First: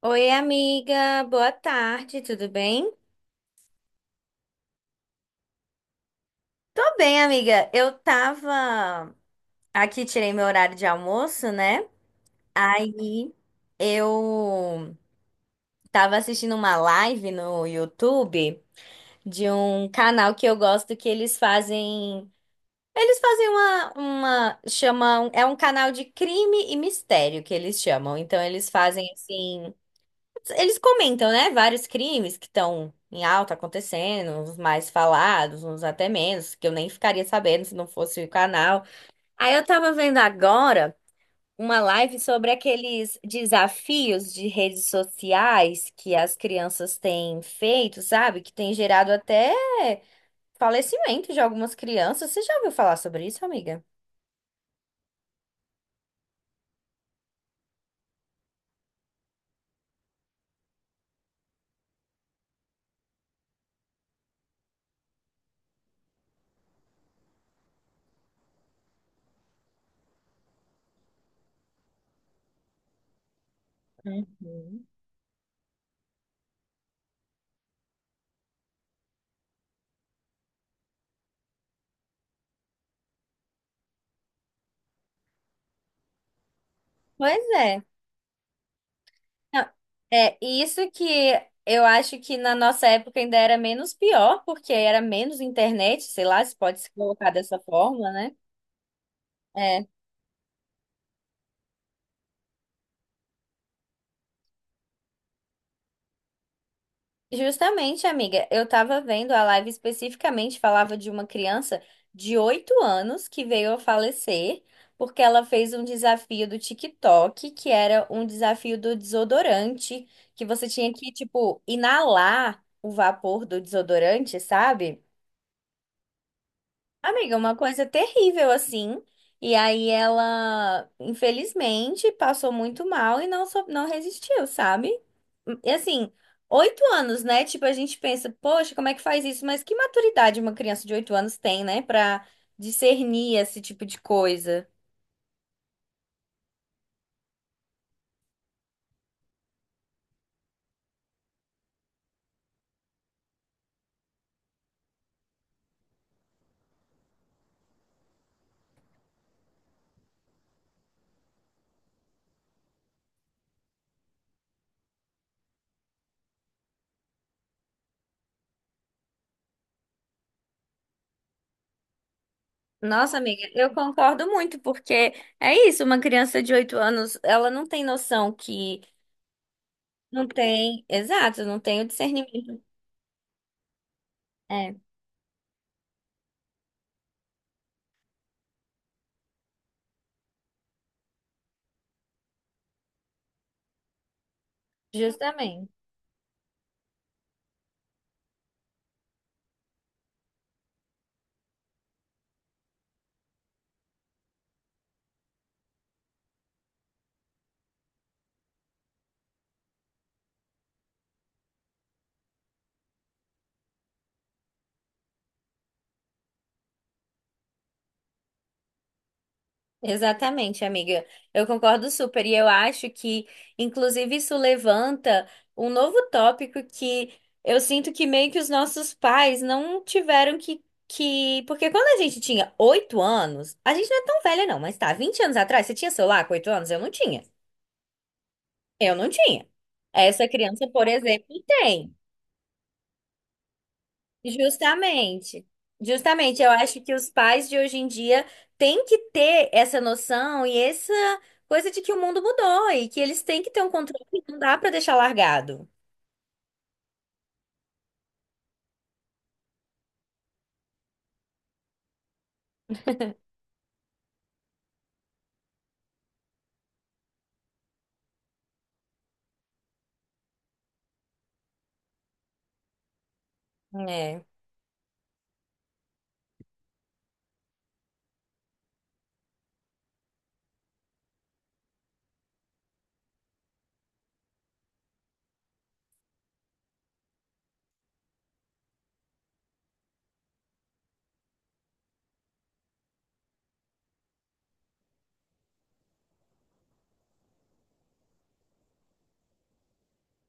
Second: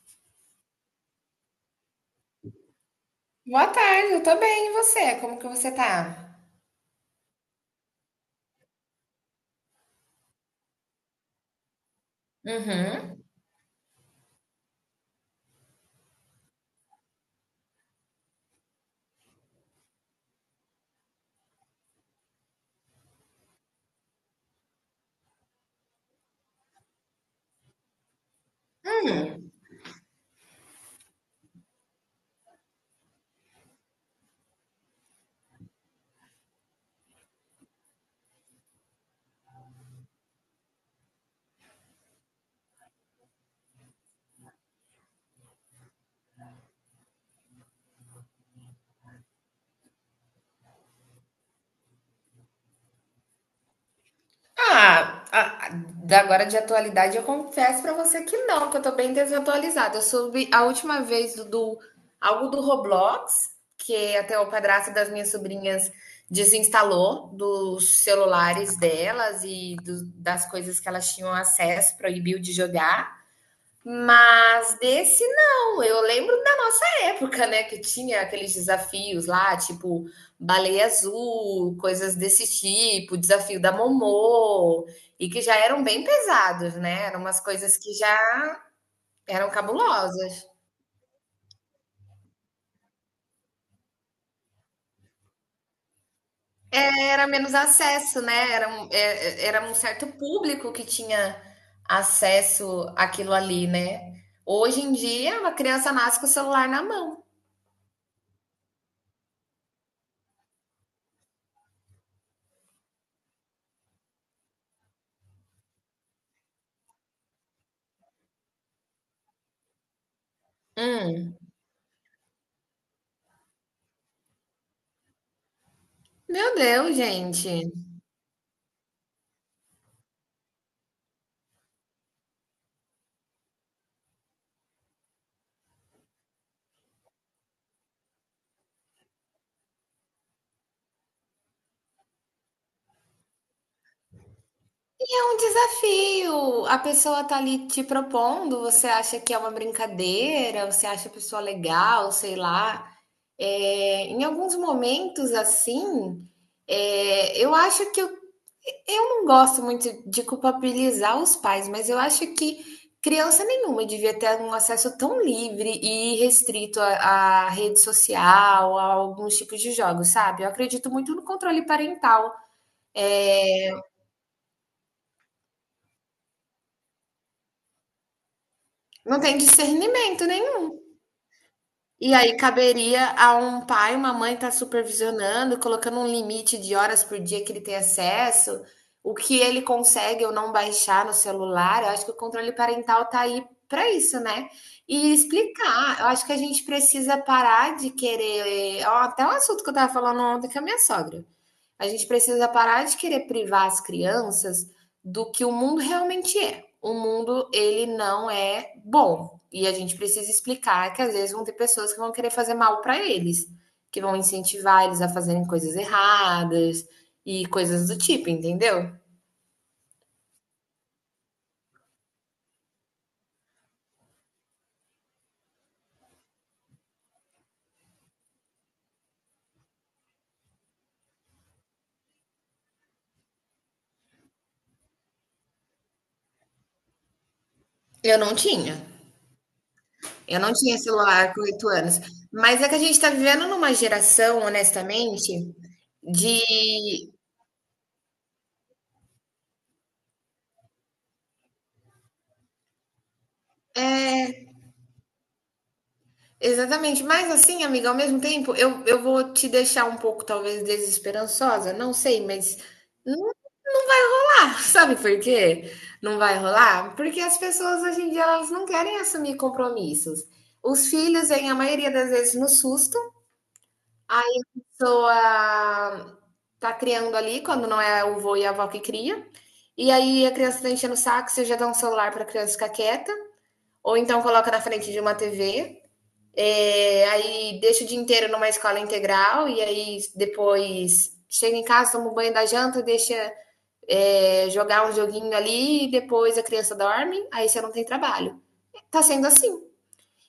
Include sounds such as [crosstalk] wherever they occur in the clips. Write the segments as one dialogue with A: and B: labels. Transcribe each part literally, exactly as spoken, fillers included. A: Oi, amiga, boa tarde, tudo bem?
B: Boa tarde, eu tô bem, e você? Como que você tá?
A: Tô bem, amiga. Eu tava aqui, tirei meu horário de almoço, né?
B: Uhum.
A: Aí eu tava assistindo uma live no YouTube de um canal que eu gosto que eles fazem. Eles fazem uma, uma, chamam, é um canal de crime e mistério que eles chamam. Então eles fazem
B: Hum.
A: assim. Eles comentam, né, vários crimes que estão em alta acontecendo, uns mais falados, uns até menos, que eu nem ficaria sabendo se não fosse o canal. Aí eu tava vendo agora uma live sobre aqueles desafios de redes sociais que as crianças têm feito, sabe? Que tem gerado até falecimento de algumas crianças. Você já ouviu falar sobre isso, amiga?
B: Ah, a- a- da- agora de atualidade eu confesso pra você que não, que eu tô bem desatualizada. Eu soube a última vez do, do- algo do Roblox, que até o padrasto das minhas sobrinhas desinstalou dos celulares delas e do- das coisas que elas tinham acesso, proibiu de jogar. Mas
A: Uhum.
B: desse não, eu lembro da nossa época, né, que tinha aqueles desafios lá, tipo baleia azul, coisas desse tipo, desafio da Momô, e que já eram bem pesados, né? Eram umas
A: Pois
B: coisas
A: é.
B: que já eram
A: Não, é
B: cabulosas.
A: isso que eu acho que na nossa época ainda era menos pior, porque era menos internet, sei lá, se pode se
B: Era
A: colocar
B: menos
A: dessa forma,
B: acesso,
A: né?
B: né? Era um, é- é- era um
A: É,
B: certo público que tinha acesso àquilo ali, né? Hoje em dia, uma criança nasce com o celular na mão.
A: justamente, amiga, eu tava vendo a live especificamente, falava de uma criança de oito anos que veio a falecer porque ela fez um desafio do TikTok, que era um desafio do desodorante, que você tinha que,
B: Hum.
A: tipo, inalar o vapor do desodorante, sabe?
B: Meu Deus,
A: Amiga, uma
B: gente.
A: coisa terrível assim. E aí ela, infelizmente, passou muito mal e não, so- não resistiu, sabe? E assim, oito anos, né? Tipo, a gente pensa, poxa, como é que faz isso? Mas que maturidade uma criança de oito anos tem, né? Pra discernir esse tipo de coisa.
B: E é um desafio. A pessoa tá ali te propondo, você acha que é uma brincadeira, você acha a pessoa legal, sei lá. É, em alguns momentos, assim, é, eu acho que eu, eu não gosto muito de culpabilizar os pais, mas eu acho que criança nenhuma devia ter um acesso tão livre e restrito à, à rede social, a alguns tipos de jogos, sabe? Eu acredito muito no controle parental.
A: Nossa, amiga, eu concordo muito, porque é isso, uma criança de oito anos, ela não tem noção que
B: Não tem discernimento,
A: não
B: né?
A: tem, exato, não tem o
B: E aí
A: discernimento.
B: caberia a um pai, uma mãe estar
A: É,
B: supervisionando, colocando um limite de horas por dia que ele tem acesso, o que ele consegue ou não baixar no celular. Eu acho que o controle parental está aí para isso, né? E
A: justamente.
B: explicar. Eu acho que a gente precisa parar de querer. Ó, até um assunto que eu estava falando ontem com a minha sogra. A gente precisa parar de querer privar as crianças do que o mundo realmente é. O mundo, ele não é bom. E a gente precisa explicar que às vezes vão ter pessoas que vão querer fazer mal para eles, que vão incentivar eles a fazerem coisas erradas e coisas do tipo, entendeu?
A: Exatamente, amiga. Eu concordo super. E eu acho que, inclusive, isso levanta um novo tópico que eu sinto que meio que os nossos pais não tiveram que, que... Porque quando a gente tinha oito anos, a gente não é tão velha, não, mas tá, vinte anos atrás, você tinha celular com oito anos? Eu não tinha.
B: Eu não tinha.
A: Eu não tinha. Essa
B: Eu não
A: criança,
B: tinha
A: por exemplo,
B: celular com oito
A: tem.
B: anos. Mas é que a gente está vivendo numa geração,
A: Justamente,
B: honestamente,
A: justamente, eu acho que
B: de
A: os pais de hoje em dia têm que ter essa noção e essa coisa de que o mundo mudou e que eles têm que ter um controle, não dá para deixar largado.
B: Exatamente, mas assim, amiga, ao mesmo tempo, eu, eu vou te deixar um pouco, talvez, desesperançosa, não sei, mas não dá, [laughs] sabe por quê? Não vai rolar? Porque as pessoas hoje em dia elas não querem assumir compromissos. Os filhos vêm, a maioria das vezes, no susto,
A: É.
B: aí a pessoa tá criando ali, quando não é o vô e a avó que cria, e aí a criança tá enchendo o saco, você já dá um celular pra criança ficar quieta, ou então coloca na frente de uma T V. É, aí deixo o dia inteiro numa escola integral e aí depois chega em casa, toma um banho da janta, deixa é, jogar um joguinho ali e depois a criança dorme, aí você não tem trabalho. Tá sendo assim.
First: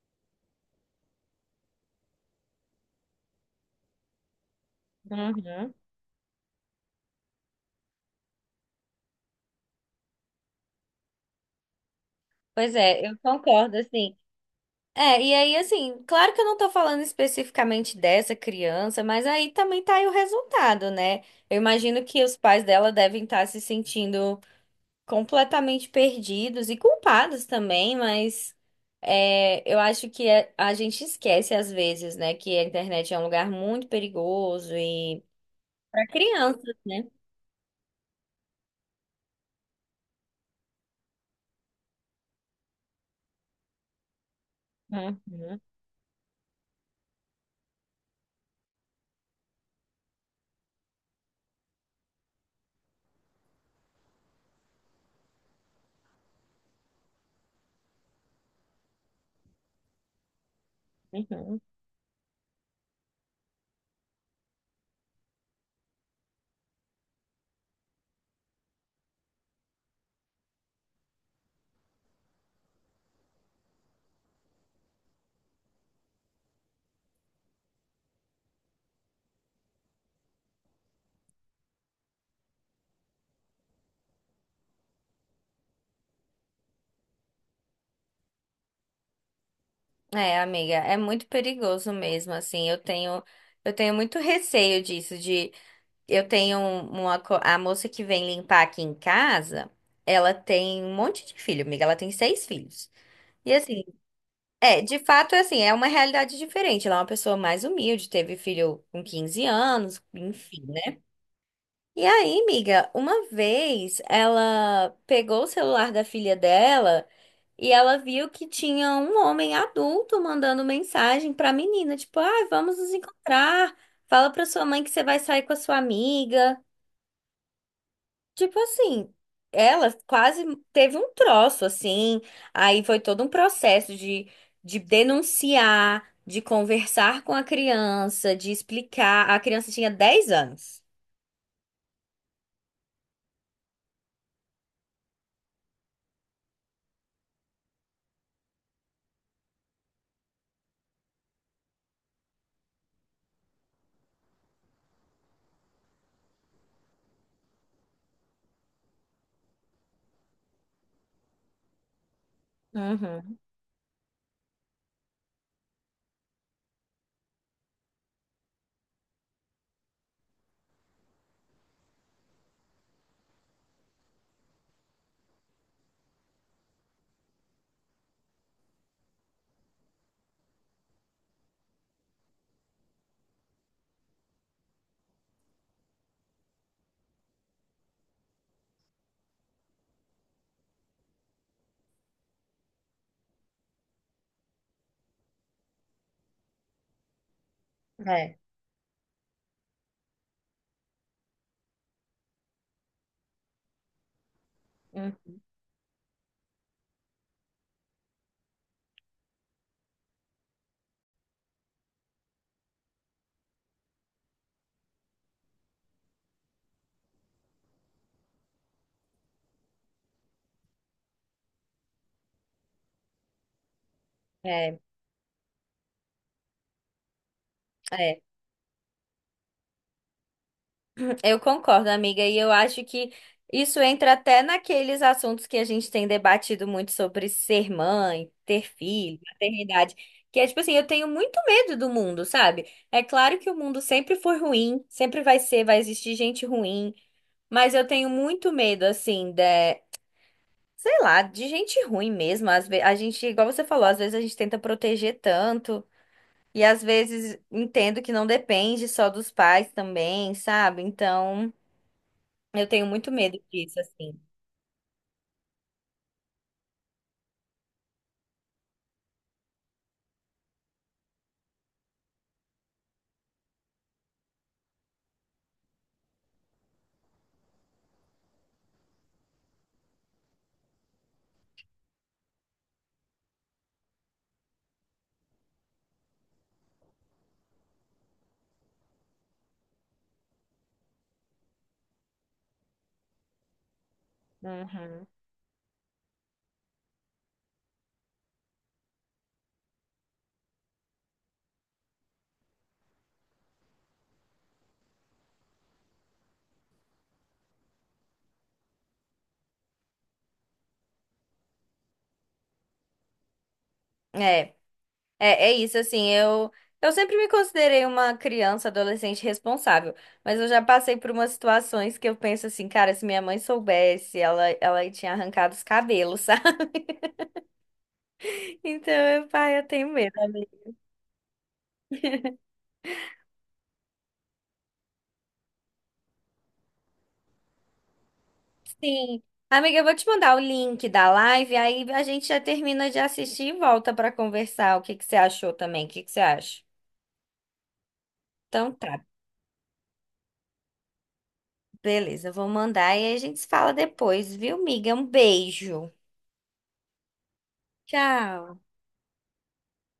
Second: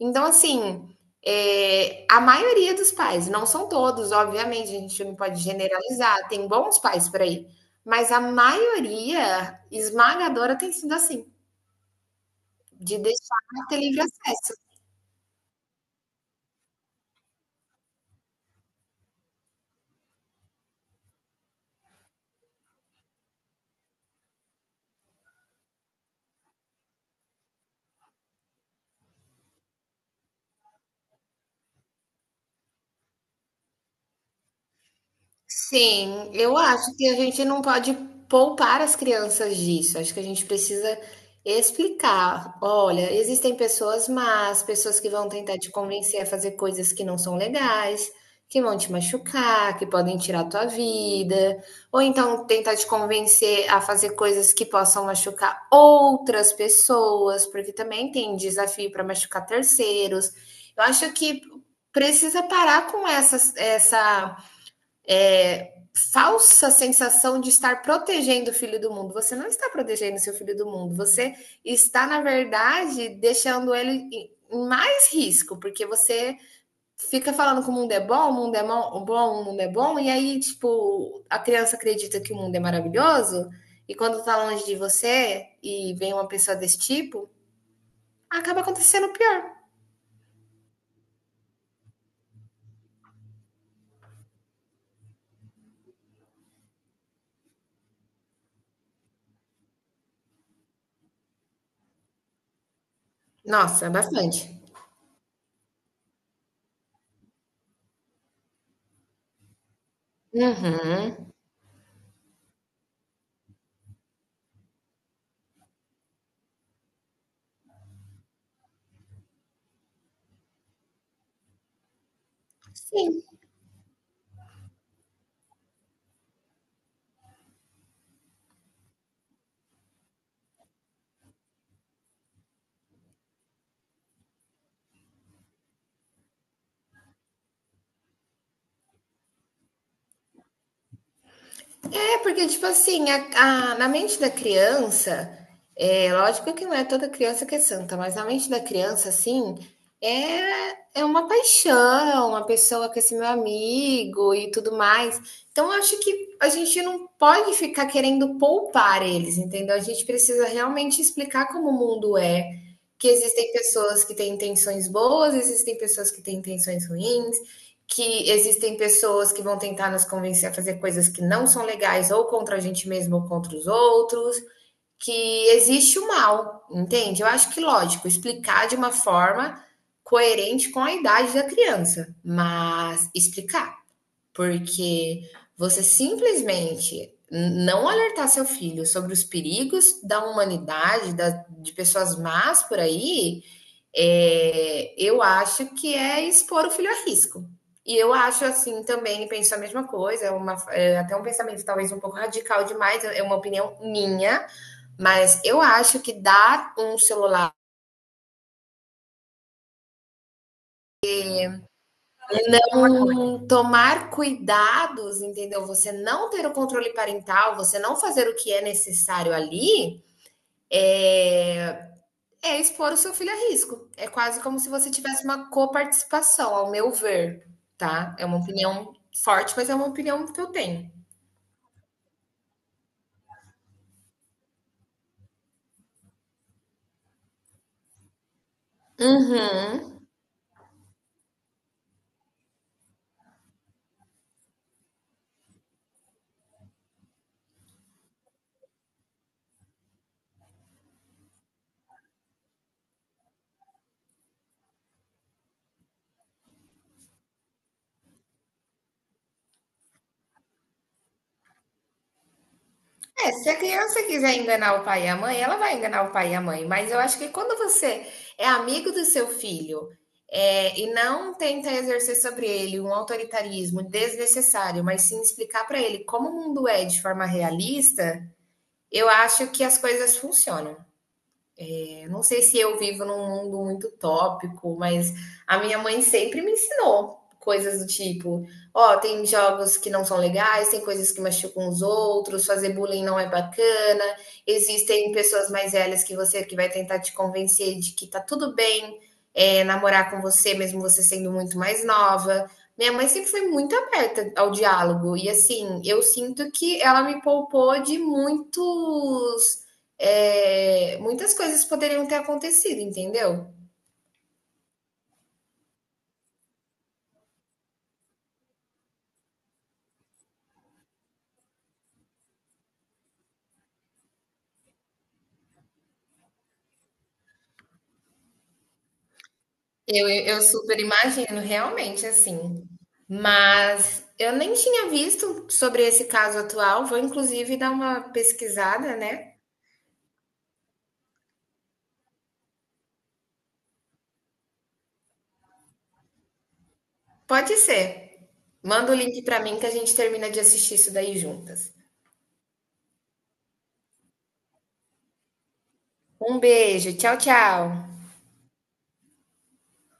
B: Então, assim, é, a maioria dos pais, não são todos, obviamente, a gente não pode
A: Uhum.
B: generalizar, tem bons pais por aí, mas a maioria esmagadora tem sido assim,
A: Pois
B: de
A: é, eu
B: deixar
A: concordo,
B: ter livre
A: assim.
B: acesso.
A: É, e aí, assim, claro que eu não tô falando especificamente dessa criança, mas aí também tá aí o resultado, né? Eu imagino que os pais dela devem estar se sentindo completamente perdidos e culpados também, mas é, eu acho que é- a gente esquece às vezes, né, que a internet é um lugar muito perigoso e para
B: Sim, eu
A: crianças,
B: acho
A: né?
B: que a gente não pode poupar as crianças disso. Acho que a gente precisa explicar. Olha, existem pessoas más, pessoas que
A: Uhum,
B: vão tentar te convencer a fazer coisas que não são legais, que vão te machucar, que podem tirar a tua vida, ou então tentar te convencer a fazer coisas que possam machucar outras pessoas, porque também tem desafio para machucar terceiros. Eu acho que
A: uhum.
B: precisa parar com essas, essa é, falsa sensação de estar protegendo o filho do mundo. Você não está protegendo seu filho do mundo, você está, na verdade, deixando ele em mais risco, porque você fica falando que o mundo é bom, o mundo é bom, o mundo é bom, e aí, tipo, a criança acredita que o mundo é maravilhoso, e quando tá longe de você e vem uma pessoa desse tipo, acaba acontecendo pior.
A: É, amiga, é muito perigoso mesmo, assim, eu tenho eu tenho muito receio disso de eu tenho uma co- A moça que vem limpar aqui em casa, ela tem um monte de filho, amiga, ela tem seis filhos. E assim,
B: Nossa, bastante.
A: é, de fato, é assim, é uma realidade diferente. Ela é uma pessoa mais humilde, teve filho com quinze anos, enfim, né?
B: Uhum.
A: E aí, amiga, uma vez ela pegou o celular da filha dela e ela viu que tinha um homem adulto mandando mensagem pra menina, tipo, ah, vamos nos
B: Sim.
A: encontrar. Fala pra sua mãe que você vai sair com a sua amiga. Tipo assim, ela quase teve um troço, assim. Aí foi todo um processo de, de, denunciar, de conversar com a criança, de explicar. A criança tinha dez anos.
B: É, porque, tipo assim, a, a- na mente da criança, é, lógico que não é toda criança que é santa, mas na mente da criança, assim, é, é uma paixão, uma pessoa que é esse meu amigo e tudo mais. Então, eu acho que a gente não pode ficar querendo poupar eles, entendeu? A gente precisa realmente explicar como o mundo é, que
A: Uhum.
B: existem pessoas que têm intenções boas, existem pessoas que têm intenções ruins que existem pessoas que vão tentar nos convencer a fazer coisas que não são legais, ou contra a gente mesmo, ou contra os outros, que existe o mal, entende? Eu acho que, lógico, explicar de uma forma coerente com a idade da criança, mas explicar, porque você simplesmente não alertar seu filho sobre os perigos da humanidade, da, de pessoas más por aí, é, eu acho que é expor o filho a risco. E eu
A: É,
B: acho assim também, penso a mesma coisa, é uma, é até um pensamento talvez um pouco radical demais, é uma opinião minha,
A: hum,
B: mas eu acho que dar um celular, um, tomar cuidados, entendeu? Você não ter o controle parental, você não fazer o que é necessário ali, é, É expor o seu filho a risco. É quase como se
A: é,
B: você tivesse uma coparticipação, ao meu ver, tá?
A: é.
B: É uma opinião forte, mas é uma opinião que eu tenho.
A: Eu concordo, amiga, e eu acho que isso entra até naqueles assuntos que a gente tem debatido muito sobre ser mãe, ter filho, maternidade,
B: Uhum.
A: que é tipo assim, eu tenho muito medo do mundo, sabe? É claro que o mundo sempre foi ruim, sempre vai ser, vai existir gente ruim, mas eu tenho muito medo, assim, de, sei lá, de gente ruim mesmo. Às vezes, a gente, igual você falou, às vezes a gente tenta proteger tanto, e às vezes entendo que não depende só dos pais também, sabe? Então. Eu tenho muito
B: É,
A: medo
B: se a
A: disso,
B: criança
A: assim.
B: quiser enganar o pai e a mãe, ela vai enganar o pai e a mãe. Mas eu acho que quando você é amigo do seu filho, é, e não tenta exercer sobre ele um autoritarismo desnecessário, mas sim explicar para ele como o mundo é de forma realista, eu acho que as coisas funcionam. É, não sei se eu vivo num mundo muito tópico, mas a minha mãe sempre me ensinou coisas do tipo: ó, tem jogos que não são legais, tem coisas que machucam os outros, fazer bullying não é bacana,
A: Uhum.
B: existem pessoas mais velhas que você que vai tentar te convencer de que tá tudo bem é, namorar com você, mesmo você sendo muito mais nova. Minha mãe sempre foi muito aberta ao diálogo, e assim, eu sinto que ela me poupou de muitos é, muitas coisas poderiam ter acontecido, entendeu?
A: É, é, é isso, assim, eu, eu sempre me considerei uma criança, adolescente responsável, mas eu já passei por umas situações que eu penso assim, cara, se minha mãe soubesse, ela, ela tinha arrancado os cabelos, [laughs] sabe? Então, eu, pai, eu tenho
B: Eu,
A: medo,
B: eu
A: amiga.
B: super imagino, realmente, assim. Mas eu nem tinha visto sobre esse caso atual. Vou, inclusive, dar uma pesquisada,
A: Sim.
B: né?
A: Amiga, eu vou te mandar o link da live, aí a gente já termina de assistir e volta pra conversar. O que que você achou também? O que que você acha?
B: Pode ser.
A: Então
B: Manda o
A: tá.
B: link para mim que a gente termina de assistir isso daí juntas.
A: Beleza, vou mandar e aí a gente se fala depois, viu, miga? Um beijo.
B: Um beijo. Tchau, tchau.
A: Tchau.